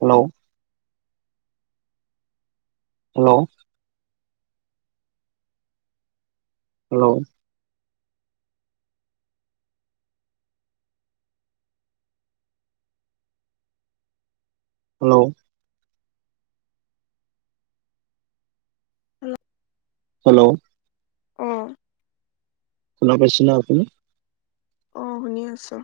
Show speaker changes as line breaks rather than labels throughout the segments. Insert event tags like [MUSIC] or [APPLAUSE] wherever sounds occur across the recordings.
Hello hello hello hello
উম
hello
অ
শুনা পাইছে নে আপুনি
অ শুনি আছো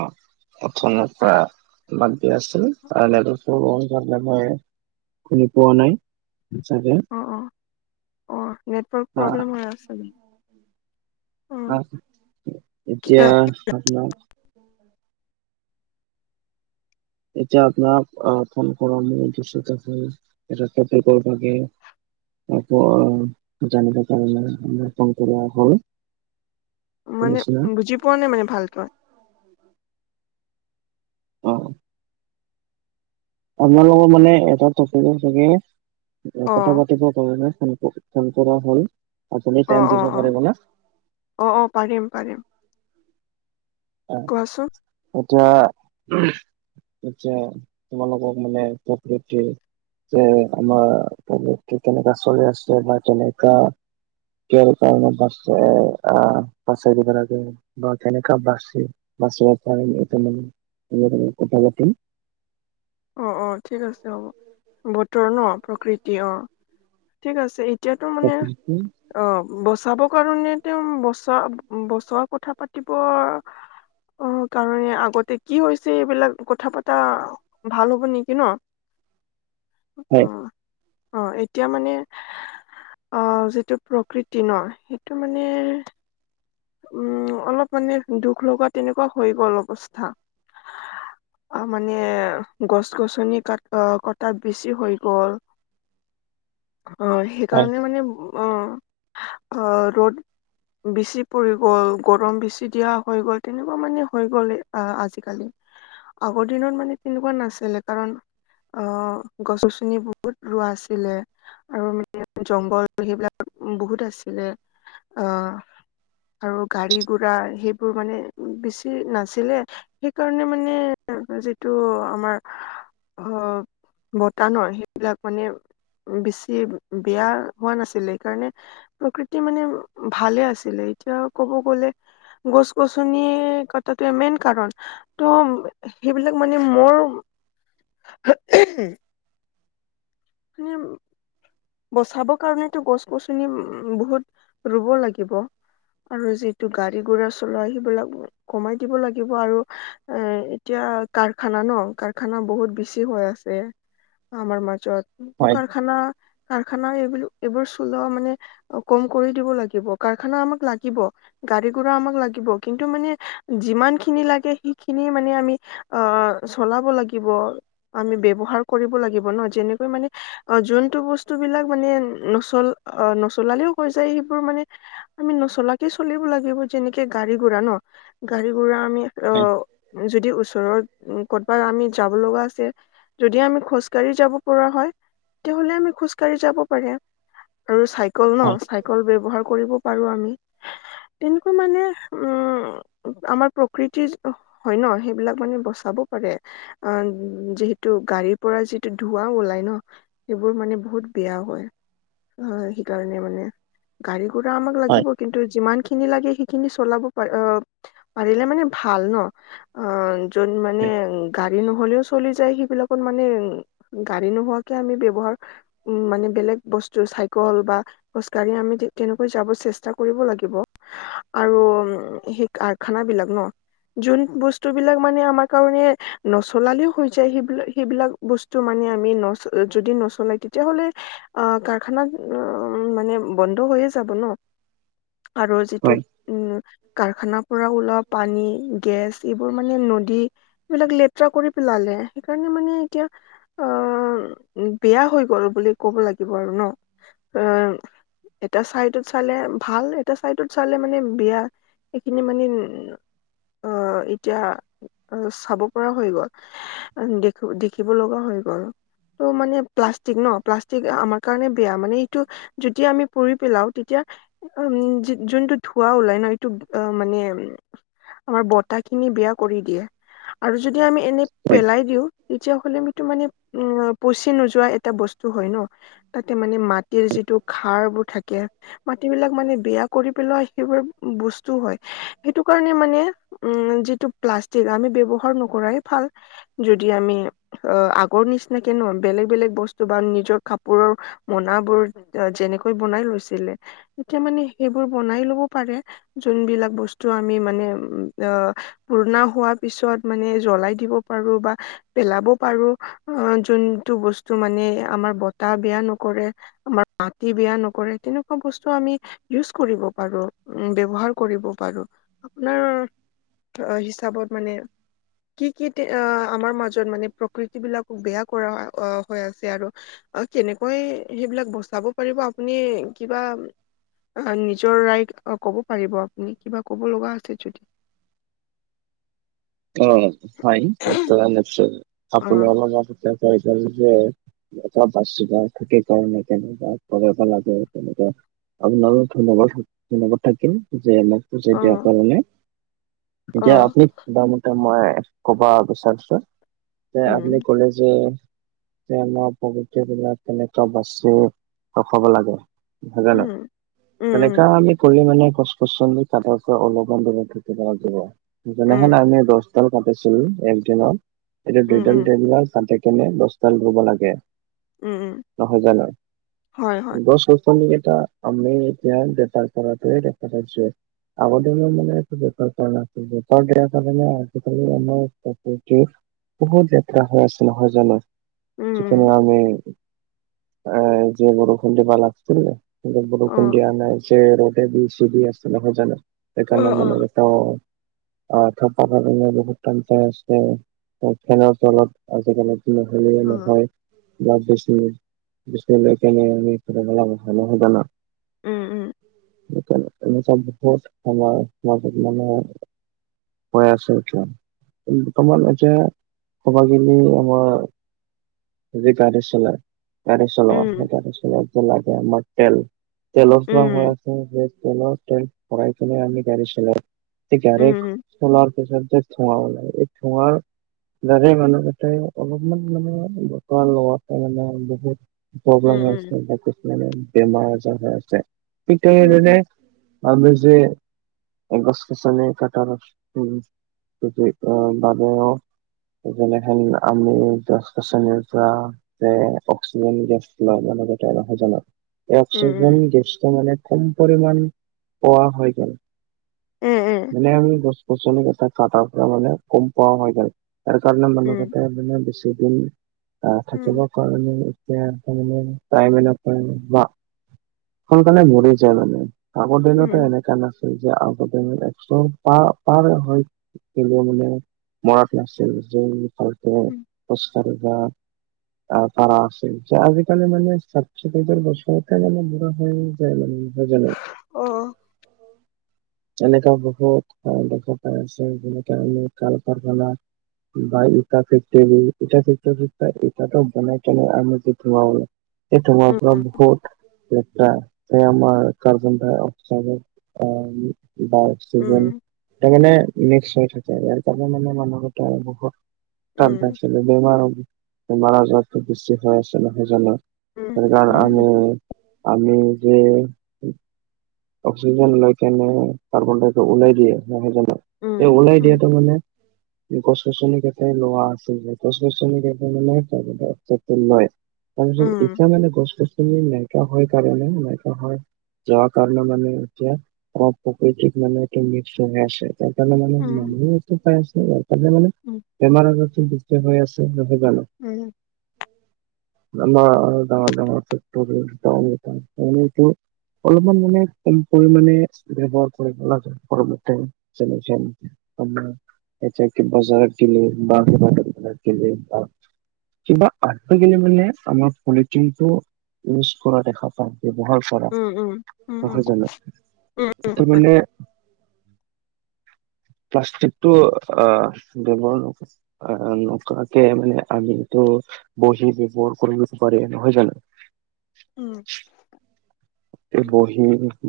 অ' অপচন এটা তোমাক যে আছিল আৰু নেটৱৰ্কটো অন কৰা নাই মই শুনি পোৱা নাই চাগে
অ অ অ নেটৱৰ্ক
আ
প্ৰব্লেম হৈ আছে
অ
কি
এতিয়া
অ
আপোনাৰ এতিয়া আপোনাক আহ ফোন কৰাৰ মূল উদ্দেশ্যটো হৈছে এটা টপিকৰ বাবে আকৌ অ জানিব কাৰণে ফোন কৰা হল
মানে
শুনিছেনে?
বুজি পোৱা নাই মানে ভালকৈ।
অ। আপোনালোকৰ মানে এটা টপিকৰ বাবে
অ
কথা পাতিবৰ কাৰণে ফোন কৰ ফোন কৰা হ'ল। আপুনি
অ
টাইম
অ
দিব
অ
পাৰিব না?
অ অ পাৰিম পাৰিম। কোৱাচোন
এতিয়া আচ্ছা, তোমালোকক মানে প্ৰকৃতিৰ যে আমাৰ [UNINTELLIGIBLE] কেনেকা চলি আছে বা কেনেকা কে কাৰণে বাছ এ আ [UNINTELLIGIBLE] কেনেকা বাছ [UNINTELLIGIBLE] [UNINTELLIGIBLE] কথা পাতিম।
অ, অ, ঠিক আছে হ'ব, বতৰ ন'প্ৰকৃতি অ, ঠিক আছে ই এতিয়াতো মানে
প্ৰকৃতি
অ, বচাবৰ কাৰণে তেওঁ বচা বচোৱাৰ কথা পাতিবৰ অ, কাৰণে আগতে কি হৈছে এইবিলাক কথা পতা ভাল হ'ব নেকি ন'? অ
হয়।
অ, এতিয়া মানে অ, যিটো প্ৰকৃতি ন' সেইটো মানে উম অলপ মানে দুখ লগা তেনেকুৱা হৈ গ'ল অৱস্থা। আ মানে গছ-গছনি কাট অ কটা বেছি হৈ গ'ল।
[UNINTELLIGIBLE]
অ,
হয়
সেইকাৰণে মানে ম অ, ধৰ ৰ'দ বিছি পৰি গ'ল গৰম বেছি দিয়া হৈ গ'ল তেনেকুৱা মানে হৈ গ'ল এ আ, আজিকালি। আগৰ দিনত মানে তেনেকুৱা নাছিলে কাৰণ অহ গছ-গছনি বহুত ৰোৱা আছিলে। আৰু মান [UNINTELLIGIBLE] জংঘল সেইবিলাক বহুত আছিলে অ আৰু গাড়ী-গুৰা সেইবোৰ মানে বেছি নাছিলে। সেইকাৰণে মানে যিটো আমাৰ অহ বতানৰ সেইবিলাক মানে বেছি বেয়া হোৱা নাছিলে সেইকাৰণে প্ৰকৃতি মানে ভালে আছিলে এতিয়া ক'ব গ'লে গছ-গছনিৰ কথাটোৱে মেইন কাৰণ। ত' সেইবিলাক মানে মোৰ [INAUDIBLE] বচাব কাৰণেতো গছ-গছনি উম বহুত ৰুব লাগিব। আৰু যিটো গাড়ী-গোৰা চলোৱা সেইবিলাক কমাই দিব লাগিব আৰু এহ এতিয়া কাৰখানা ন' কাৰখানা বহুত বেছি হৈ আছে আমাৰ মাজত। কোনটো
হয়
কাৰখানা কাৰখানা এইবোলো এইবোৰ চলোৱা মানে অ কম কৰি দিব লাগিব কাৰখানা আমাক লাগিব। গাড়ী-গুৰা আমাক লাগিব কিন্তু মানে যিমান খিনি লাগে সিখিনি মানে আমি আহ চলাব লাগিব। আমি ব্যৱহাৰ কৰিব লাগিব ন' যেনেকৈ মানে অ যোনটো বচ স্তুবিলাক মানে নচল অ নচলালেও হৈ যায় সেইবোৰ মানে আমি নচলাকে চলিব লাগিব যেনেকে গাড়ী-গুৰা ন'গাড়ী গুৰা আমি অ
হয়
যদি ওচৰৰ কত'বা আমি যাব লগা আছে যদিহে আমি খোজকাঢ়ি যাব পৰা হয় তেতিয়াহ'লে আমি খোজ কাৰি যাব পাৰে আৰু চাইকল ন,
হয়
চাইকল ব্যৱহাৰ কৰিব পাৰো আমি। তেনেকুৱা মানে উম, আমাৰ প্ৰকৃতিৰ [INAUDIBLE] হয় ন, সেইবিলাক মানে বচাব পাৰে। অ' যিহেতু গাড়ীৰ পৰা যিটো ধোৱা ওলাই ন, সেইবোৰ মানে বহুত বেয়া হয়। অ' সেইকাৰণে মানে গাড়ী গুৰা আমাক
হয়
লাগিব। কিন্তু যিমান খিনি লাগে, সেইখিনি চলাব পাৰে অ'। পাৰিলে মানে ভাল ন' আ য'ত মানে গাড়ী নহ'লেও চলি যায় সেইবিলাকত মানে গাড়ী নোহোৱাকে আমি ব্যৱহাৰ উম মানে বেলেগ বস্তু চাইকেল বা খোজকাঢ়ি আমি তে-তেনেকৈ যাব চেষ্টা কৰিব লাগিব। আৰু ম সেই কাৰখানা বিলাক ন' যোন বস্তুবিলাক মানে আমাৰ কাৰণে নচলালেও হৈ যায় সেইবিলাক--সেইবিলাক বস্তু মানে আমি নচ যদি নচলাকে তেতিয়াহ'লে আ কাৰখানা উম মানে বন্ধ হৈয়ে যাব ন'? আৰু
হয়
যিটোক উম, কাৰখানাৰ পৰা ওলোৱা পানী, গেছ এইবোৰ মানে, নদী এইবিলাক লেতেৰা কৰি পেলালে। সেইকাৰণে মানে এতিয়া আঁ--বেয়া হৈ গ'ল বুলি ক'ব লাগিব আৰু ন '? এ এটা চাইডত চালে ভাল, এটা চাইডত চালে মানে বেয়া। সেইখিনি মানে উম আঁ--এতিয়া আ চাব পৰা হৈ গ'ল। দেখো দেখিব লগা হৈ গ'ল। ত' মানে প্লাছ ষ্টিক ন'? প্লাষ্টিক আমাৰ কাৰণে বেয়া। মানে এইটো যেতিয়া আমি পুৰি পেলাওঁ তেতিয়া উম যো--যোনটো ধোঁৱা ওলাই ন' এইটো আ মানে আমাৰ বতাহখিনি বেয়া কৰি দিয়ে। আৰু যদি আমি এনেই
হয়
পেলাই দিওঁ তেতিয়া হ'লে আমিটো মানে উম পচি নোযোৱা এট্ এটা বস্তু হয় ন '। তাতে মানে মাটিৰ যিটো খাৰবোৰ থাকে। মাটিবিলাক মানে বেয়া কৰি পেলোৱাৰ সেইবোৰ বস্তু হয়। সেইটো কাৰণে মানে উম, যিটো প্লাষ্টিক আমি ব্যৱহাৰ নকৰাই ভাল। যদি আমি অ' আগৰ নিচিনাকে ন ' বেলেগ বেলেগ বস্ স্তুবান নিজৰ কাপোৰৰ মোনাবোৰ যেনেকৈ বনাই লৈছিলে। এতিয়া মানে সেইবোৰ বনাই ল'ব পাৰে। যোনবিলাক বস্তু আমি মানে উম আঁ পুৰণা হোৱা পিছত মানে জ্বলাই দিব পাৰো বা পেলাবও পাৰো আঁ যোনটো বস্তু মানে আমাৰ বতাহ বেয়া নকৰে আমাৰ মাটি বেয়া নকৰে তেনেকুৱা বস্তু আমি ইউজ কৰিব পাৰোঁ, উম ব্যৱহাৰ কৰিব পাৰোঁ আপোনাৰ- অ' হিচাপত মানে। কি কি তে--আ আমাৰ মাজত মানে প্ৰকৃতি বিলাকক বেয়া কৰা হয় - অঁ হয় আছে আৰু। অ', কেনেকৈ সেইবিলাক বচাব পাৰিব আপুনি কিবা অঁ, নিজৰ ৰাইড ক'ব পাৰিব আপুনি? কিবা ক'ব লগা আছে যদি।
অঁ, হয় এইটো বাৰু নেচাৰেল।
অ
আপুনি অলপ আগতে কৈছিলে যে এটা বাচুদাৰ থাকে সেইকাৰণে তেনেকুৱা কৰাব লাগে। তেনেকুৱা আপোনালৈ ধন্যবাদ থাক্ ধন্যবাদ থাকিল যে মোক বুজাই
অ
দিয়াৰ কাৰণে।
অ
এতিয়া আপুনি বা মোক মই ক'ব বিচাৰিছোঁ যে
উম
আপুনি ক'লে যে যে আমাৰ প্ৰকতি বিলাক কেনেকুৱা বাচিব ৰখাব লাগে। হয় নে
উম
নহয়? তেনেকা
উম
আমি কৰি মানে গছ- গছনি কটাৰ পৰা অলপমান দূৰত থাকিব লাগিব।
উম
যেনেহেন আমি দশডাল কৰিছিলোঁ এক দিনত এতিয়া
উম
দুইডাল,
উম
তিনডাল কাটি কেনে দশডাল ৰুব লাগে।
উম উম
নহয় জানো?
হয় হয়
গছ-গছ গছনিক এতিয়া আমি ইয়াত বেপাৰ কৰাটোৱে দেখা পাইছোঁ। আগৰ দিনত মানে এইটো বেপাৰ কৰা নাছিল। বেপাৰ বেয়া কাৰণে সেইফালে আমাৰ প্ৰকৃতিৰ বহুত লতেৰা হৈ আছিল নহয় জানো?
উম
যিদিনা
উম
আমি আহ যিয়ে বৰষুণ দিব লাগছে ন। কিন্তু
অ
বৰষুণ দিয়া নাই যে ৰ'দে দি আছে নহয় জানো,
অ
সেইকাৰণে
অ
মানে - ত [UNINTELLIGIBLE] গৰমত বহুত টানছে আছে ফেনৰ তলত আজিকালি নহ'লে
অ
নহয়। বা বিচনী, বিচি লৈ পেলাই আমি [UNINTELLIGIBLE] সেই কাৰণে
উম উম
মানে আমাৰ সমাজত মানে - হৈ আছে এতিয়া, বৰ্তমান এতিয়া কব গিলি আমাৰ - যি গাড়ী চলাই গাড়ী চলোৱা সেই
উম
গাড়ী চলাওঁতে লাগে আমাৰ তেল। তেলৰ চোৱা
উম
হৈ আছে সেই তেলৰ তেল ভৰাই পিনে আমি গাড়ী চলাও। সেই গাড়ী
উম উম
চলাৰ - সেই ফলত যে ধুৱা উলায় এই ধুৱাৰ গাড়ী অনবৰতে অলপমান মানে - ধুৱা হোৱাৰ কাৰণে মানে বহুত
উম
প্ৰব্লেম হৈ আছে বহু মানে বেমাৰ আজাৰ হৈ আছে।
উম উম উম
[UNINTELLIGIBLE] এ গছ গছনি কটাৰ কি কয় মানুক - সেইকাৰণে সেই আমি গছ গছনিক- উশাহ-নিশাহ ল‌ওতে অক্সিজেন গেছ লব লগা নহয় জানো
উম উম
অক্সিজন গছটো মানে কম পৰিমাণ পোৱা হৈ গ'ল।
উম উম
মানে আমি গছ গছনি কটা কাটাৰ পৰা মানে কম পোৱা হৈ গ'ল। তাৰ কাৰণে মানুহ কেইটা মানে বেছিদিন - আহ
উম
থাকিব কাৰণে এতিয়া তাৰ মানে টাইমে নাপাওঁ বা সোনকালে মৰি যায় মানে আগৰ
উম
দিনতো এনেকা নাছিল - তেতিয়া আগৰ দিনত একশ পা পাৰ হৈ - মানে মৰাত নাছিল যে ভালকে
উম
খোজ কাঢ়ি বা- তাৰ পৰা আছেই যে আজিকালি মানে ষাঠি সত্তৰ বছৰতে মানে বুঢ়া হৈ যায় মানুহ। হয় জানো?
অ
যেনেকুৱা বহুত দেখা পাই আছে যেনেকে আমি কল কাৰখানা- বা ইটা ফেক্টিৰি ইটা ফেক্টিত - ইটাটো বনাই কেনে আমি যি ধোঁৱা উলায় সেই ধোঁৱা পৰা বহুত- লেতেৰা সেই আমাৰ কাৰ্বন ডাইঅক্সাইড আহ বা- অক্সিজেন সেইকাৰণে মিক্স হৈ থাকে, তাৰ মানে মানুহ কেইটাৰ বহুত - তাৰ পাছত বেমাৰ হব। বেমাৰ আজাৰ বেছি হৈ আছে নহয় জানো, সেই কাৰণ আমি- আমি যে- অক্সিজেন লৈ কেনে কাৰ্বন ডাইক্সাই ওলাই দিয়ে নহয় জানো, এই ওলাই দিয়াতো মানে- [UNINTELLIGIBLE] গছ গছনি কেইটাই লোৱা আছিল যে গছ গছনি কেইটা মানে কাৰ্বন ডাইঅক্সাইড টো লয়। তাৰপিছত এতিয়া মানে গছ গছনি নাইকীয়া হৈ কাৰণে নাইকিয়া হৈ যোৱাত - কাৰণে মানে এতিয়া অ প্ৰকৃতিক মানে এতিয়া মিক্স হৈ আছে তাৰ কাৰণে মানে মানুহে- [UNINTELLIGIBLE] আৰু পালে মানে বেমাৰ আজাৰ টো বেছি হৈ আছে নহয় জানো
উম।
আমাৰ ডাঙৰ ডাঙৰ ফেক্টৰী [UNINTELLIGIBLE] ইমান মানে কম পৰিমণে ব্যৱহাৰ কৰিব লাগে [UNINTELLIGIBLE] আমাৰ কেতিয়াবা বজাৰত গলে বা ভাত বনাব লাগিলে বা- কিবা অত থাকিলে মানে আমাৰ পলিথিন টো ইউজ কৰা দেখা পাওঁ ব্যৱহাৰ - কৰা নহয় জানো, তাৰ মানে - প্লাষ্টিকটো আ ব্যৱহাৰ নকৰে। আ নকৰাকে মানে আমিটো বহি ব্যৱহাৰ কৰিব পাৰি নহয় জানো?
উম।
এই বহি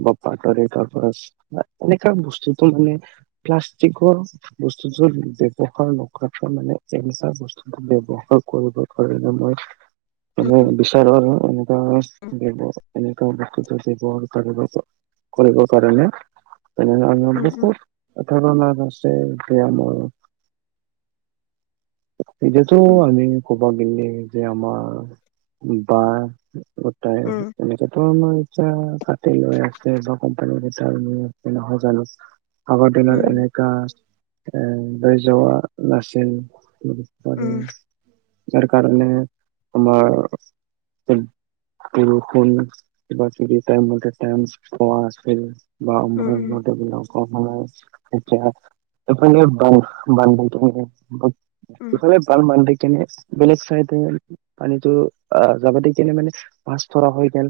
বা পাটৰে কাগজ বা এনেকা বস্তুটো মানে প্লাষ্টিকৰ বস্তুযোৰ ব্যৱহাৰ নকৰাটো মানে এনেকুৱা বস্তু ব্যৱহাৰ কৰিব কাৰণে মই মই বিচাৰো আৰু এনেকুৱা [INAUDIBLE] ত বস্তুটো [INAUDIBLE] ব্যৱহাৰ কৰিব কাৰণে তেনেহলে আমি বহুত কথা দনাত আছে এতিয়া মোৰ এতিয়াতো আমি কবাত গেলে যে আমাৰ বা গোটাই এনেকা ত মই এতিয়া ভাতেই লৈ আছোঁ এ বা কোম্পানীৰ ভিতৰত উম নহয় জানো? আগৰ দিনত এনেকা এ লৈ যোৱা নাছিল আৰু ইয়াৰ কাৰণে আমাৰ [INAUDIBLE] কিবা কিবি টা [UNINTELLIGIBLE] ইম মতে প আছিল বা আমবলাক কম সময়ত এতিয়া এইফালে বান্ধ [INAUDIBLE] এইফালে বান বান্ধি কেনে বেলেগ চাইডে পানীতো আহ যাবাতে কেনে মানে মাছ ধৰা হয় তেন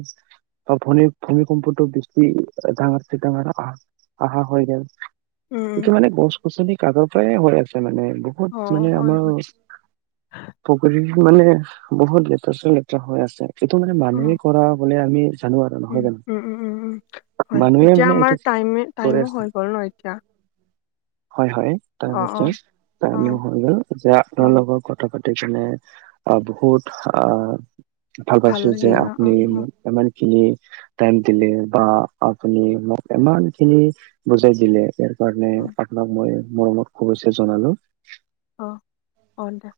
বা ভনি ভূমিকম্পটো বেছি ডাঙাৰ চে ডাঙাৰ আহা আহা হৈ যায় সেইটো মানে গছ - গছনি কাটৰ পৰাই হৈ আছে মানে বহুত মানে আমাৰ পুখুৰী মানে বহুত লেতেৰা চে লেতেৰা হৈ আছে এইটো মানে মানুহে কৰা বোলে আমি জানো আৰু নহয়
উম,
জানো
উম উম উম উম হয়
মানুহে
এতিয়া
মানে
আমাৰ
এইটো
টাইম
কৰে
টাইমো
আছে
হৈ গ'ল ন এতিয়া।
হয় হয়
অ অ
তাৰপিছত
অ
টাইমো হৈ গল যে
অ
আপোনাৰ লগৰ কথ থা পাতি কিনে আহ বহুত আহ ভাল পাইছো যে
লাগিল ন অ
আপুনি
অ
মোক ইমানখিনি টাইম দিলে বা আপুনি মোক ইমানখিনি বুজাই দিলে কাৰণে
অ
আপোনাক মই মৰমত শুভেচ্ছা জনালো।
অঁ অঁ দে।